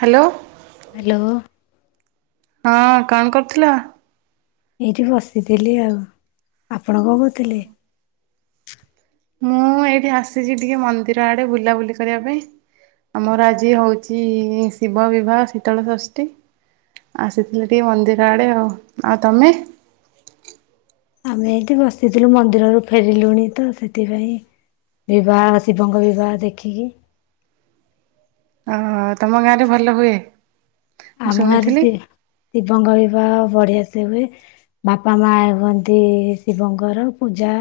Hello. Hello ହଁ କଣ କରୁଥିଲ? ଏଇଠି ବସିଥିଲି ଆଉ ଆପ୍ ଆପଣ କଣ କରୁଥିଲେ? ମୁଁ ଏଇଠି ଆସିଛି ଟିକେ ମନ୍ଦିର ଆଡେ ବୁଲାବୁଲି କରିବା ପାଇଁ, ଆମର ଆଜି ହଉଛି ଶିବ ବିବାହ ଶୀତଳ ଷଷ୍ଠୀ। ଆସିଥିଲି ଟିକେ ମନ୍ଦିର ଆଡେ ଆଉ ଆଉ ତମେ? ଆମେ ଏଠି ବସିଥିଲୁ ମନ୍ଦିରରୁ ଫେରିଲୁଣି ତ ସେଥିପାଇଁ, ବିବାହ ଶିବଙ୍କ ବିବାହ ଦେଖିକି। ଓଓ ତମ ଗାଁଆରେ ଭଲ ହୁଏ? ମୁଁ ଆମ ଗାଁରେ ଶୁଣିଥିଲି ସେ ଶିବଙ୍ଗ ବିବାହ ବଢିଆ ସେ ହୁଏ। ବାପା ମା ହୁଅନ୍ତି ଶିବଙ୍କର, ପୂଜା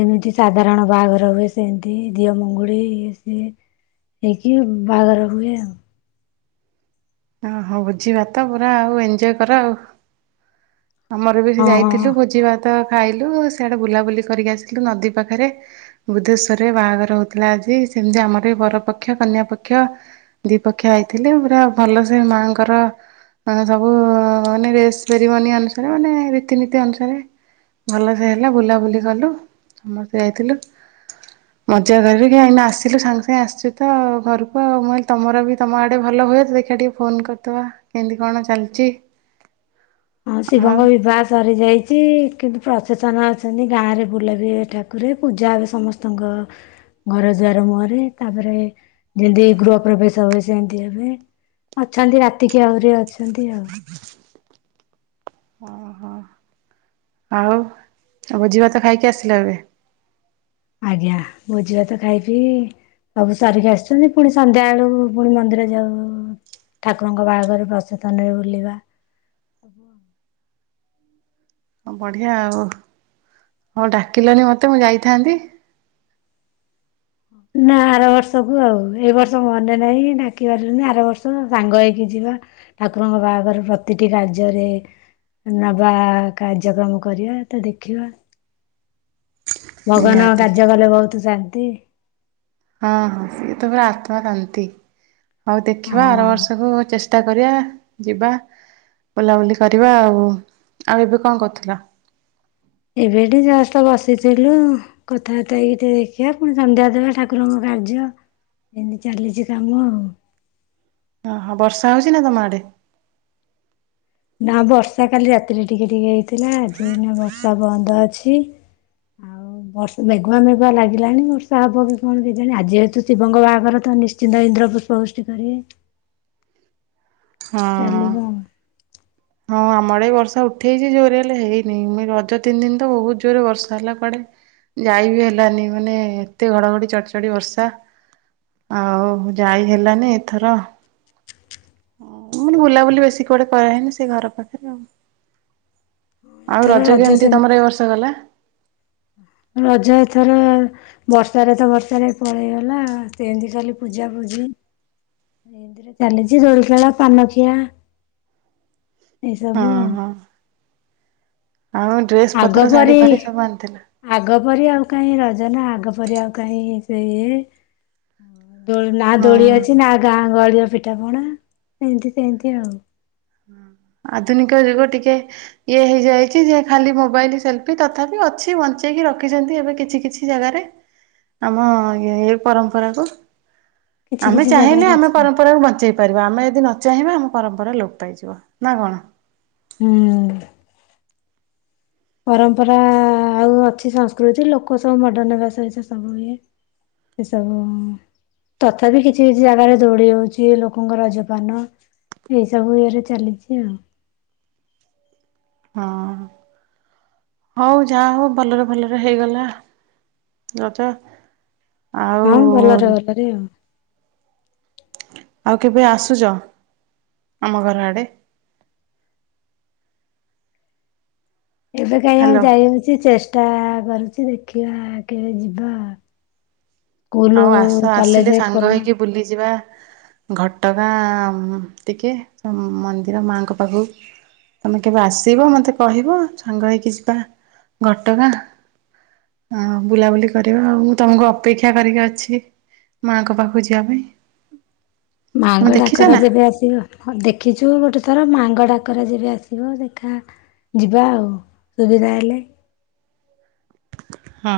ଯେମିତି ସାଧାରଣ ବାହାଘର ହୁଏ ସେମିତି ଦିଅଁ ମଙ୍ଗୁଳି ଇଏସିଏ ହେଇକି ବାହାଘର ହୁଏ ଆଉ। ଓହୋଃ ଭୋଜିଭାତ ପୁରା ଆଉ ଏଞୟ କର ଆଉ। ଆମର ବି ସେ ହଁ ହଁ। ଯାଇଥିଲୁ ଭୋଜିିଭା ତ ଖାଇଲୁ ସେଆଡେ ବୁଲାବୁଲି କରିକି ଆସିଲୁ ନଦୀ ପାଖରେ ବୁଦ୍ଧେଶ୍ଵରରେ ବାହାଘର ହଉଥିଲା ଆଜି ସେମିତି ଆମର ବି ବରପକ୍ଷ କନ୍ୟା ପକ୍ଷ ଦି ପକ୍ଷ ଆଇଥିଲେ ପୁରା ଭଲସେ ମାଆଙ୍କର ସବୁ ମାନେ ରେସ୍ ସେରିମନି ଅନୁ [inaudible] ମାନେ ରୀତିନୀତି ଅନୁସାରେ ଭଲସେ ହେଲା ବୁଲାବୁଲି କଲୁ ସମସ୍ତେ ଯାଇଥିଲୁ ମଜା କରିକରିକା ଏଇନେ ଆସିଲୁ ସାଙ୍ଗେ ସାଙ୍ଗେ ଆସିଛୁ ତ ଘରକୁ ଆଉ ମୁଁ କହିଲି ତମର ବି ତମ ଆଡ଼େ ଭଲ ହୁଏ ତ ଦେଖିବା ଟିକେ ଫୋନ କରିଦବା କେମିତି କଣ ଚାଲିଛି। ହଁ ଆଉ ଶିବଙ୍କ ବିବାହ ସରିଯାଇ [inaudible] କିନ୍ତୁ ପ୍ରସେସନ୍ ଅଛନ୍ତି ଗାଁଆରେ ବୁଲା ବି ହେବେ ଠାକୁରେ ପୂଜା ହେବେ ସମସ୍ତଙ୍କ ଘର ଦୁଆର ମୁହଁରେ ତାପରେ ଯେମିତି ଗୃହ ପ୍ରବେଶ ହୁଏ ସେମିତି ହେବେ ଅଛନ୍ତି ରାତିକି ଆହୁରି ଅଛି। ଏମିତି ଆଉ। ଓହୋଃ ଆଉ ଭୋଜି ଭାତ ଖାଇକି ଆସିଲା ଏବେ? ଆଜ୍ଞା, ଭୋଜି ଭାତ ଖାଇ ପିଇ ସବୁ ସାରିକି ଆସିଛନ୍ତି ପୁଣି ସନ୍ଧ୍ୟା ବେଳକୁ ପୁଣି ମନ୍ଦିର ଯାଉ ଠାକୁରଙ୍କ ବାହାଘର ପ୍ରସେସନରେ ବୁଲିବା ସବୁ ଆଉ ହଁ ବଢିଆ ଆଉ, ହଉ ଡାକିଲନି ମତେ ମୁଁ ଯାଇଥାନ୍ତି। ନା ଆର ବର୍ଷକୁ ଆଉ, ଏଇ ବର୍ଷ ମନେ ନାହିଁ ଡାକି ପାରିଲିନି ଆର ବର୍ଷ ସାଙ୍ଗ ହେଇକି ଯିବା ଠାକୁରଙ୍କ ବାହାଘର ପ୍ରତିଟି କାର୍ଯ୍ୟରେ ନବା କାର୍ଯ୍ୟକ୍ରମ କରିବା ତ ଦେଖିବା। ଭଗବାନଙ୍କ ନିହାତି। କାର୍ଯ୍ୟ କଲେ ବହୁତ ଶାନ୍ତି। ହଁ ହଁ ସିଏ ତ ପୁରା ଆତ୍ମା ଶାନ୍ତି। ହଉ ଦେଖିବା ଆର ହଁ ବର୍ଷକୁ ଚେଷ୍ଟା କରିବା ଯିବା ବୁଲାବୁଲି କରିବା ଆଉ, ଆଉ ଏବେ କଣ କରୁଥିଲ? ଏବେ ଏଠି ଜଷ୍ଟ ବସିଥିଲୁ କଥାବାର୍ତ୍ତା ହେଇକି ଟିକେ ଦେଖିବା ପୁଣି ସନ୍ଧ୍ୟା ଦେବା ଠାକୁରଙ୍କ କାର୍ଯ୍ୟ ଏମିତି ଚାଲିଛି କାମ ଆଉ। ଓହୋଃ ବର୍ଷା ହଉଛି ନା ତମ ଆଡେ? ନା ବର୍ଷା କାଲି ରାତିରେ ଟିକେ ଟିକେ ହେଇଥିଲା ଆଜି ଏଇନା ବର୍ଷା ବନ୍ଦ ଅଛି, ଆଉ ବର୍ଷ ମେଘୁଆ ମେଘୁଆ ଲାଗିଲାଣିି ବର୍ଷା ହବ କି କଣ କେଜାଣି ଆଜି ଯେହେତୁ ଶିବଙ୍କ ବାହାଘର ତ ନିଶ୍ଚିନ୍ତ ଇନ୍ଦ୍ର ପୁଷ୍ପ ବୃଷ୍ଟି କରିବେ। ହଁ ଚାଲିବ ହଁ। ଆଉ। ହଁ ଆମ ଆଡେ ବି ବର୍ଷା ଉଠେଇଛି ଜୋରରେ ହେଲେ ହେଇନି ଏମି ରଜ ତିନି ଦିନ ତ ବହୁତ ଜୋରରେ ବର୍ଷା ହେଲା କୁଆଡେ ଯାଇ ବି ହେଲାନି ମାନେ ଏତେ ଘଡ଼ଘଡ଼ି ଚଡଚଡ଼ି ବର୍ଷା, ଆଉ ଯାଇ ହେଲାନି ଏଥର, ମାନେ ବୁଲାବୁଲି ବେଶୀ କୁଆଡେ କରାହେଇନି ସେ ଘର ପାଖରେ ଆଉ ଆଉ ଏଥର ରଜ କେମିତି ସେମିତି ତମର ଏଇ ବର୍ଷ ଗଲା? ରଜ ଏଥର ବର୍ଷାରେ ତ ବର୍ଷାରେ ପଳେଇଗଲା ସେମିତି କାଲି ପୂଜାପୂଜି ସେମିତିରେ ଚାଲିଛି ଦୋଳିଖେଳ ପାନଖିଆ ଏଇସବୁ ହଁ ଆଉ ହଁ ଆଉ ଆଗ ଡ୍ରେସପତ୍ର ପରି ଶାଢୀଫାଢୀ ସବୁ ଆଣିଥିଲ? ଆଗ ପରି ଆଉ କାହିଁ ରଜ ନା ଆଗ ପରି ଆଉ କାହିଁ ସେ ଇଏ ଦୋଳି ନା ହଁ ଦୋଳି ଅଛି ନା ଗାଁ ଗହଳି ପିଠାପଣା ଏମିତି ସେମିତି ଆଉ ଆଧୁନିକ ଯୁଗ ଟିକେ ଇଏ ହେଇଯାଇଛି ଯେ ଖାଲି ମୋବାଇଲ, ସେଲଫି। ତଥାପି ଅଛି ବଞ୍ଚେଇକି ରଖିଛନ୍ତି ଏବେ କିଛି କିଛି ଜାଗାରେ। ଆମ-ଅ-ଅ ଇ ପରମ୍ପରା କୁ। କିଛି ଆମେ କିଛି ଚାହିଁଲେ ଜାଗାରେ ଆମେ ଅଛି ପରମ୍ପରା କୁ ବଞ୍ଚେଇ ପାରିବା। ଆମେ ଯଦି ନ ଚାହିଁବା ଆମ ପରମ୍ପରା ଲୋପ ପାଇଯିବ। ନା କଣ? ହୁଁ-ଉ-ଉ। ପରମ୍ପରା-ଆ-ଆ-ଆ ଆଉ ଅଛି ସଂସ୍କୃତି ଲୋକ ସବୁ ମଡର୍ଣ [unintelligible] ସବୁ ଇଏ। ଏସବୁ-ଉ-ଉ ତଥାପି କିଛି କିଛି ଜାଗାରେ ଦୌଡି ହଉଛି, ଲୋକଙ୍କ ରଜପାନ। ଏଇ ସବୁ ଇଏରେ ଚାଲିଛି ଆଉ ହଁ ହଉ ଯାହା ହଉ ଭଲରେ ଭଲରେ ହେଇଗଲା ରଜ ହଁ ଭଲରେ ଆଉ ଭଲରେ ଆଉ। ଆଉ କେବେ ଆସୁଛ ଆମ ଘର ଆଡେ? ଏବେ କାହିଁ ଆଉ ହ୍ୟାଲୋ ଯାଇ ହଉଛି ଚେଷ୍ଟା-ଆ-ଆ [unintelligible] ଦେଖିଆ କେବେ ଯିବା ସ୍କୁଲ ଆଉ ଆସ କଲେଜ ଆସିଲେ ସାଙ୍ଗ ଖୋଲ ହେଇକି ବୁଲିଯିବା। ଘଟଗାଁ-ଆ-ଆ ଟିକେ ମନ୍ଦିର ମାଙ୍କ ପାଖକୁ ତମେ କେବେ ଆସିବ ମତେ କହିବ ସାଙ୍ଗ ହେଇକି ଯିବା ଘଟଗାଁ ଆ ବୁଲାବୁଲି କରିବା ଆଉ ମୁଁ ତମକୁ ଅପେକ୍ଷା କରିକି ଅଛି ମାଙ୍କ ପାଖକୁ ଯିବା ପାଇଁ। ତମେ ମାଙ୍କ ଦେଖିଛ ଡାକରା ନା ଯେବେ ଆସିବ, ଦେଖିଛୁ ଯିବୁ ଗୋଟେ ଥର ମାଙ୍କ ଡାକରା ଯବେ ଆସିବ ଦେଖା ଯିବା ଆଉ ସୁବିଧା ହେଲେ ହଁ।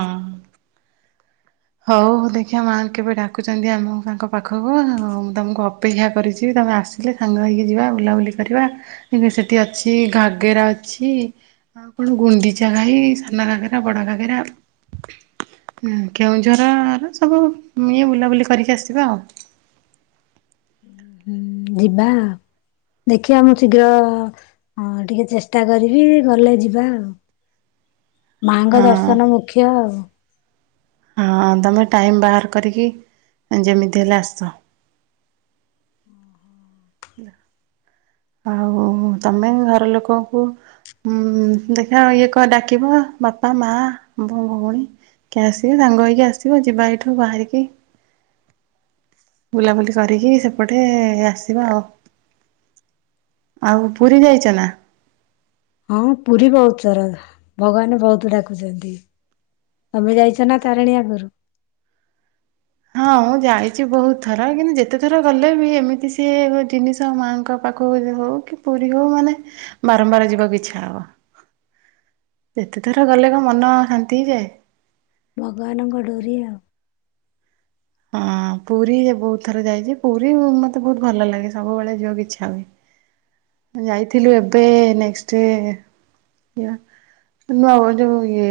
ହଉଉ ଦେଖିବା ମାଆ କେବେ ଡାକୁଛନ୍ତି ଆମ ତାଙ୍କ ପାଖକୁ। ଉମ୍ ମୁଁ ତମକୁ ଅପେକ୍ଷା କରିଛିି। ତମେ ଆସିଲେ ସାଙ୍ଗ ହେଇକି ଯିବା ବୁଲାବୁଲି କରିବା। ଏବେ ସେଠି ଅଛି ଘାଗେରା ଅଛି, ଆଉ କଣ ଗୁଣ୍ଡିଚା ଘାଇ, ସାନ ଘାଗେରା, ବଡ ଘାଗେରା। କେଉଁଝରର ସବୁ ଇଏ ବୁଲାବୁଲି କରିକି ଆସିବା ଆଉ। ଯିବା-ଆ-ଆ ଦେଖିବା ମୁଁ ଶୀଘ୍ର-ଅ-ଅ ଅ ଟିକେ ଚେଷ୍ଟା କରିବି ଗଲେ ଯିବା ଆଉ। ମାଙ୍କ ହଁ ଦର୍ଶନ ମୁଖ୍ୟ ଆଉ। ହଁ ତମେ ଟାଇମ୍ ବାହାର କରିକି ଯେମିତି ହେଲେ ଆସ। ଆଉ ତମେ ଘର ଲୋକକୁ ଉମ୍-ମ୍-ମ୍ ଦେଖା ଇଏ କର ଡ଼ାକିବ ବାପା, ମା, ଭଉଣୀ କିଏ ଆସିବେ ସାଙ୍ଗ ହେଇକି ଆସିବ। ଯିବା ଏଇଠୁ ବାହାରିକି ବୁଲାବୁଲି କରିକି ସେପଟେ-ଏ-ଏ ଆସ ଆସିବ ଆଉ, ଆଉ ପୁରୀ ଯାଇଛ ନା? ହଁ ପୁରୀ ବହୁତ ଥର ଭଗବାନ ବହୁତୁ ଡାକୁଛନ୍ତି। ତମେ ଯାଇଛ ନା ତାରିଣୀ ଆଗରୁ? ହଁ ମୁଁ ଯାଇଛି ବହୁତ ଥର କିନ୍ତୁ ଯେତେଥର ଗଲେ ବି ଏମିତି ସିଏ ଗ ଜିନିଷ ମାଙ୍କ ପାଖକୁ ହଉ କି ପୁରୀ ହଉ ମାନେ ବାରମ୍ବାର ଯିବାକୁ ଇଛା ହବ। ଯେତେ ଥର ଗଲେ କ ମନ ଶାନ୍ତି ହେଇଯାଏ। ଭଗବାନଙ୍କ ଡୋରି ଆ ହଁ ପୁରୀ ଯେ ବହୁତ ଥର ଯାଇଛି। ପୁରୀ ଇ ମତେ ବହୁତ ଭଲ ଲାଗେ ସବୁବେଳେ ଯିବାକୁ ଇଛା ହୁଏ। ଯାଇଥିଲୁ ଏବେ-ଏ-ଏ ନେକ୍ସଟ ଇ ନୂଆ ଯୋଉ ଇଏ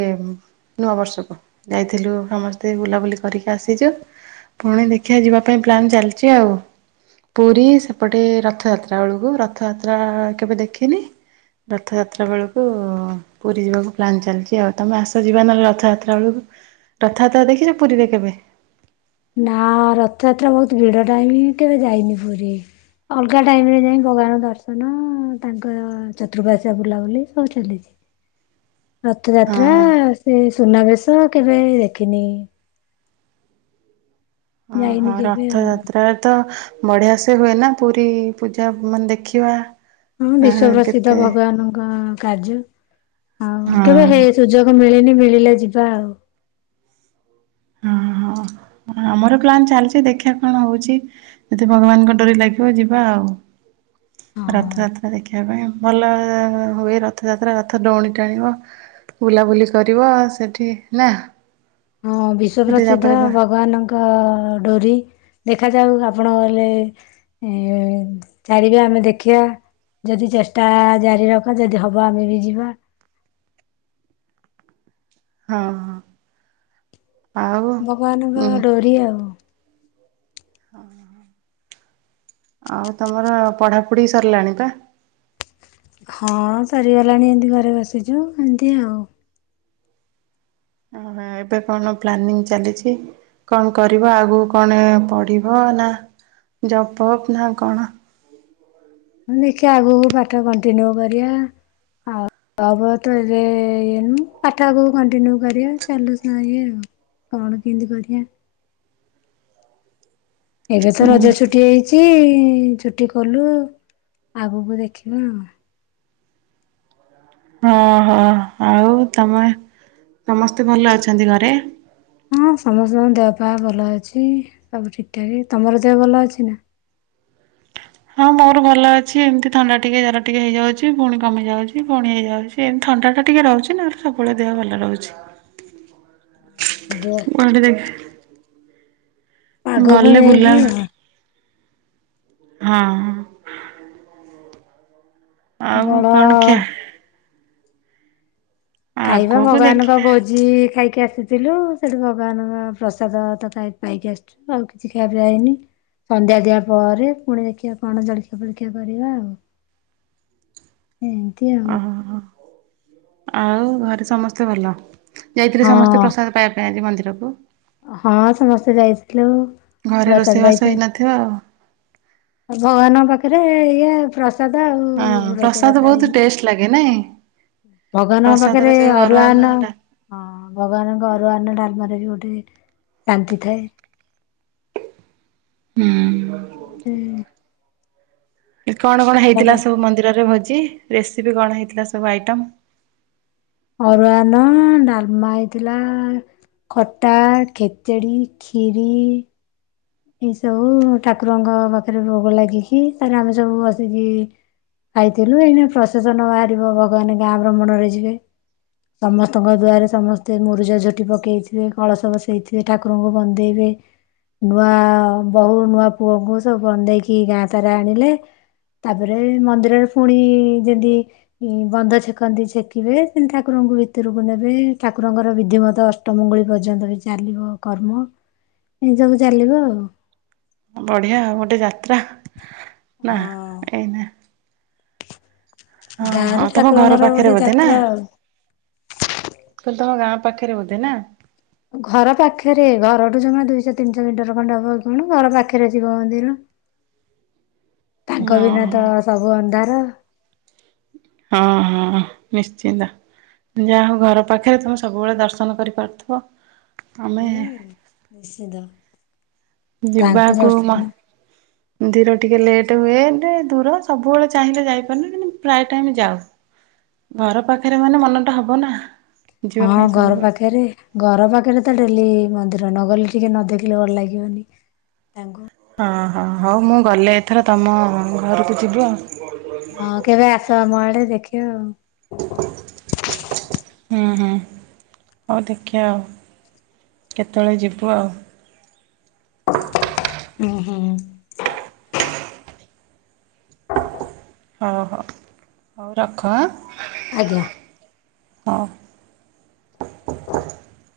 ନୂଆ ବର୍ଷକୁ ଯାଇଥିଲୁ ସମସ୍ତେ ବୁଲାବୁଲି କରିକି ଆସିଛୁ। ପୁଣି ଦେଖିବା ଯିବା ପାଇଁ ପ୍ଲାନ୍ ଚାଲିଛି ଆଉ। ପୁରୀ ସେପଟେ ରଥଯାତ୍ରା ବେଳକୁ ର ରଥଯାତ୍ରା କେବେ ଦେଖିନି। ରଥଯାତ୍ରା ବେଳକୁ ପୁରୀ ଯିବାକୁ ପ୍ଲାନ୍ ଚାଲିଛି। ଆଉ ତମେ ଆସ ଯିବା ନହେଲେ ରଥଯାତ୍ରା ବେଳକୁ। ରଥଯାତ୍ରା ଦେଖିଛ ପୁରୀରେ କେବେ? ନା-ଆ-ଆ ରଥଯାତ୍ରା ବହୁତ ଭିଡ ଟାଇମ କେବେ ଯାଇନି ପୁରୀ। ଅଲଗା ଟାଇମରେ ଯାଇ ଭଗବାନ ଦର୍ଶନ ତାଙ୍କର ଚତୁପାଶ୍ୟା ବୁଲାବୁଲି ସବୁ ଚାଲିଛି। ହଁ ରଥଯାତ୍ରା ହଁ ସେ ସୁନାବେେଶ କେବେ ଦେଖିନି। ଯାଇନି ଓହୋ କେବେ ଆଉ ରଥଯାତ୍ରା ତ ବଢିଆ ସେ ହୁଏ ନା ପୁରୀ ପୂଜା ମାନେ ଦେଖିବା ହଁ ବିଶ୍ଵ ପ୍ରସିଦ୍ଧ ଭଗବାନଙ୍କ କାଜୁ ଆଉ ହଁ କେବେ ହେଇ ସୁଯୋଗ ମିଳିନି ମିଳିଲେ ଯିବା ଆଉ ହଁ ହଁ ଆମର ପ୍ଲାନ୍ ଚାଲିଛି, ଦେଖିବା କଣ ହଉଛି ଯଦି ଭଗବାନଙ୍କ ଡୋରି ଲାଗିବ ଯିବା ଆଉ, ହଁ। ରଥଯାତ୍ରା ଦେଖିବା ପାଇଁ ଭଲ ହୁଏ। ରଥଯାତ୍ରା ରଥ ଦଉଡୀ ଟାଣିବ ବୁଲାବୁଲି କରିବ ସେଠି ନା। ହଁ ବିଶ୍ଵ ସେଠି ପ୍ରସିଦ୍ଧ ତାପରେ ହଁ ଭଗବାନଙ୍କ ଡୋରି ଦେଖାଯାଉ ଆପଣ ଗଲେ ଚାରିବା ଆମେ ଦେଖିବା ଯଦି ଚେଷ୍ଟା ଜାରି ରଖ ଯଦି ହବ ଆମେ ବି ଯିବା। ହଁ ହଁ। ଭଗବାନଙ୍କ ଡୋରି ଆଉ ହ ଆଉ ତମର ପଢାପଢି ସରିଲାଣି ବା। ହଁ ସରିଗଲାଣି ଏମିତି ଘରେ ବସିଛୁ ଏମିତି ଆଉ। ଓ ଏବେ କଣ ପ୍ଲାନିଂ ଚାଲିଛି। କଣ କରିବ ଆଗକୁ କଣ ପଢିବ ନା ଜପ ଅପ୍ ନା କଣ? ମୁଁ ଦେଖି ଆଗକୁ ପାଠ କଣ୍ଟିନ୍ୟୁ କରିବା ଆଉ ହବ ତ ଏବେ ଇଏନୁ ପାଠ ଆଗକୁ କଣ୍ଟିନ୍ୟୁ କରିବା ଚାଲୁ ଇଏ ଆଉ କଣ କେମିତି କରିବା। ଏବେ ତ ରଜ ଛୁଟି ହେଇଛି ଚୁଟି ଖୋଲୁ ଆଗକୁ ଦେଖିବା। ହଁ ହୋ ଆଉ ତମେ ସମସ୍ତେ ଭଲ ଅଛନ୍ତି ଘରେ। ହଁ ସମସ୍ତଙ୍କ ଦେହ ପା ଭଲ ଅଛି। ସବୁ ଠିକ ଠାକ ତମର ଦେହ ଭଲ ଅଛି ନା। ହଁ ମୋର ଭଲ ଅଛି। ଏମିତି ଥଣ୍ଡା ଟିକେ ଜର ଟିକେ ହେଇଯାଉଛି। ପୁଣି କମି ଯାଉଛି ପୁଣି ହେଇଯାଉଛି। ଏମିତି ଥଣ୍ଡା ଟା ଟିକେ ରହୁଛି ନାଲେ ସବୁବେଳେ ଦେହ ଭଲ ରହୁଛି ଦେ। ଆଗକୁ ଗଲେ ବୁଲା ନେଇକି ହଁଅ। ବଡ଼ ଖିଆ ଖାଇବା ଆଗକୁ ଭଗବାନଙ୍କ ଦେଖିବା। ଭୋଜି ଖାଇ କି ଆସିଥିଲୁ ସେଠି ଭଗବାନଙ୍କ ପ୍ରସାଦ ତ ପାଇକି ଆସିଛୁ। ଆଉ କିଛି ଖାଇବାପି ହେଇନି ସନ୍ଧ୍ୟା ଦଆ ପରେ ପୁଣି ଦେଖିବା କଣ ଜଳଖିଆ ଫଳଖିଆ କରିବା ଆଉ। ଏମିତି ଆଉ ଓହୋ ଆଉ ଘରେ ସମସ୍ତେ ଭଲ। ଯାଇଥିଲେ ସମସ୍ତେ ହଁ ପ୍ରସାଦ ପାଇବା ପାଇଁ ଆଜି। ଭନ୍ଦ୍ରକୁ। ହଁ ସମସ୍ତେ ଯାଇଥିଲେ। ଘରେ ରୋଷେଇବାସ ହେଇନଥିବ ଆଉ। ଆଉ ଭଗବାନଙ୍କ ପାଖରେ ଇଏ ପ୍ର ହଁ ପ୍ରସାଦ ବହୁତ ଟେଷ୍ଟ ଲାଗେ ନାଇଁ। ଭଗବାନଙ୍କ ପ୍ରସାଦରେ ପାଖରେ ଯୋଉ ଅରୁଆ ଅନ୍ନ ଅରୁଆନ ହେଲା ହଁ ଭଗବାନଙ୍କ ଅରୁଆନ ଡାଲମରେ ବି ଗୋଟେ ଶାନ୍ତି ଥାଏ। ହୁଁ। ଗୋଟେ କଣ କଣ ଅଲଗା ହେଇଥିଲା ସବୁ ମନ୍ଦିରରେ ଭୋଜି। ରେସିପି କଣ ହେଇଥିଲା ସବୁ ଆଇଟମ୍। ଅରୁଆ ନ ଡାଲ ମା ହେଇଥିଲା ଖଟା, ଖେଚେଡି, ଖିରି। ଏଇ ସବୁ ଠାକୁରଙ୍କ ପାଖରେ ଭୋଗ ଲାଗିକି ତାର ଆମେ ସବୁ ବସିକି ଖଥିଲୁ ଏଇ ପ୍ରସାସନ ବାହାରିବ ଭଗବାନ ଗାଁ ଭ୍ରମଣରେ ଯିବେ, ସମସ୍ତଙ୍କ ଦୁଆରେ ସମସ୍ତେ ମୁରୁଜ ଝୋଟି ପକେଇଥିବେ କଳସ ବସେଇଥିବେ ଠାକୁରଙ୍କୁ ବନ୍ଦେଇବେ ନୂଆ ବୋହୂ ନୂଆ ପୁଅଙ୍କୁ ସବୁ ବନ୍ଦେଇକି ଗାଁ ତାର ଆଣିଲେ ତାପରେ ମନ୍ଦିରରେ ପୁଣି ଯେମି ବନ୍ଧ ଛେକନ୍ତି ଛେକିବେ ସେମିତି ଠାକୁରଙ୍କୁ ଭିତରକୁ ନେବେ ଠାକୁରଙ୍କର ବିଧିମତ ଅଷ୍ଟମଙ୍ଗୁଳି ପର୍ଯ୍ୟନ୍ତ ବି ଚାଲିବ କର୍ମ ଏ ସବୁ ଚାଲିବ ଆଉ। ବଢିଆ ଆଉ ଗୋଟେ ଯାତ୍ରା। ନା ହଁ ଏଇନେ ହଁ ହଁ ଗାଁରେ ତମ ଘର ଠାକୁରଙ୍କର ପାଖରେ ଗୋଟେ ବୋଧେ ନା। ଯାତ୍ରା ଆଉ। ତମ ଗାଁ ପାଖରେ ବୋଧେ ନା। ଘର ପାଖରେ ଘରଠୁ ଜମା ଦୁଇଶହ ତିନିଶହ ମିଟର ଖଣ୍ଡେ ହବ କି କଣ ଘର ପାଖରେ ଶିବ ମନ୍ଦିର। ତାଙ୍କ ବିନା ଓହୋ ତ ସବୁ ଅନ୍ଧାର। ହଁ ହଁ ନିଶ୍ଚିନ୍ତ ଯା ହଉ ଘର ପାଖରେ ତମେ ସବୁବେଳେ ଦର୍ଶନ କରିପାରୁଥିବ। ଆମେ ହୁଁ ନିଶ୍ଚିନ୍ତ। ଯିବାକୁ ନା ମନ୍ଦିର ଟିକେ ଲେଟ୍ ହୁଏ ଏତେ ଦୂର ସବୁବେଳେ ଚାହିଁଲେ ଯାଇପାରୁନି କିନ୍ତ ପ୍ରାୟ ଟାଇମ ଯାଉ ଘର ପାଖରେ ମାନେ ମନଟା ହବ ନା। ଯିବା ହଁ ପାଇଁ ଘର ସବୁବେଳେ। ପାଖରେ ଘର ପାଖରେ ତ ଡେଲି ମନ୍ଦିର ନ ଗଲେ ଟିକେ ନ ଦେଖିଲେ ଭଲ ଲାଗିବନି ତାଙ୍କୁ ହଁ ହଁ ହଉ ମୁଁ ଗଲେ ଏଥର ତମ ଘରକୁ ଯିବି ଆଉ। ହଁ କେବେ ଆସ ଆମ ଆଡେ ଦେଖିବ ଆଉ। ହୁଁ ହୁଁ ହଉ ଦେଖିବା ଆଉ କେତେବେଳେ ଯିବୁ ଆଉ। ହୁଁ ହୁଁ। ହଉ ହଉ ହଉ ରଖ। ଆଜ୍ଞା। ହଉ। ହଁ [inaudible]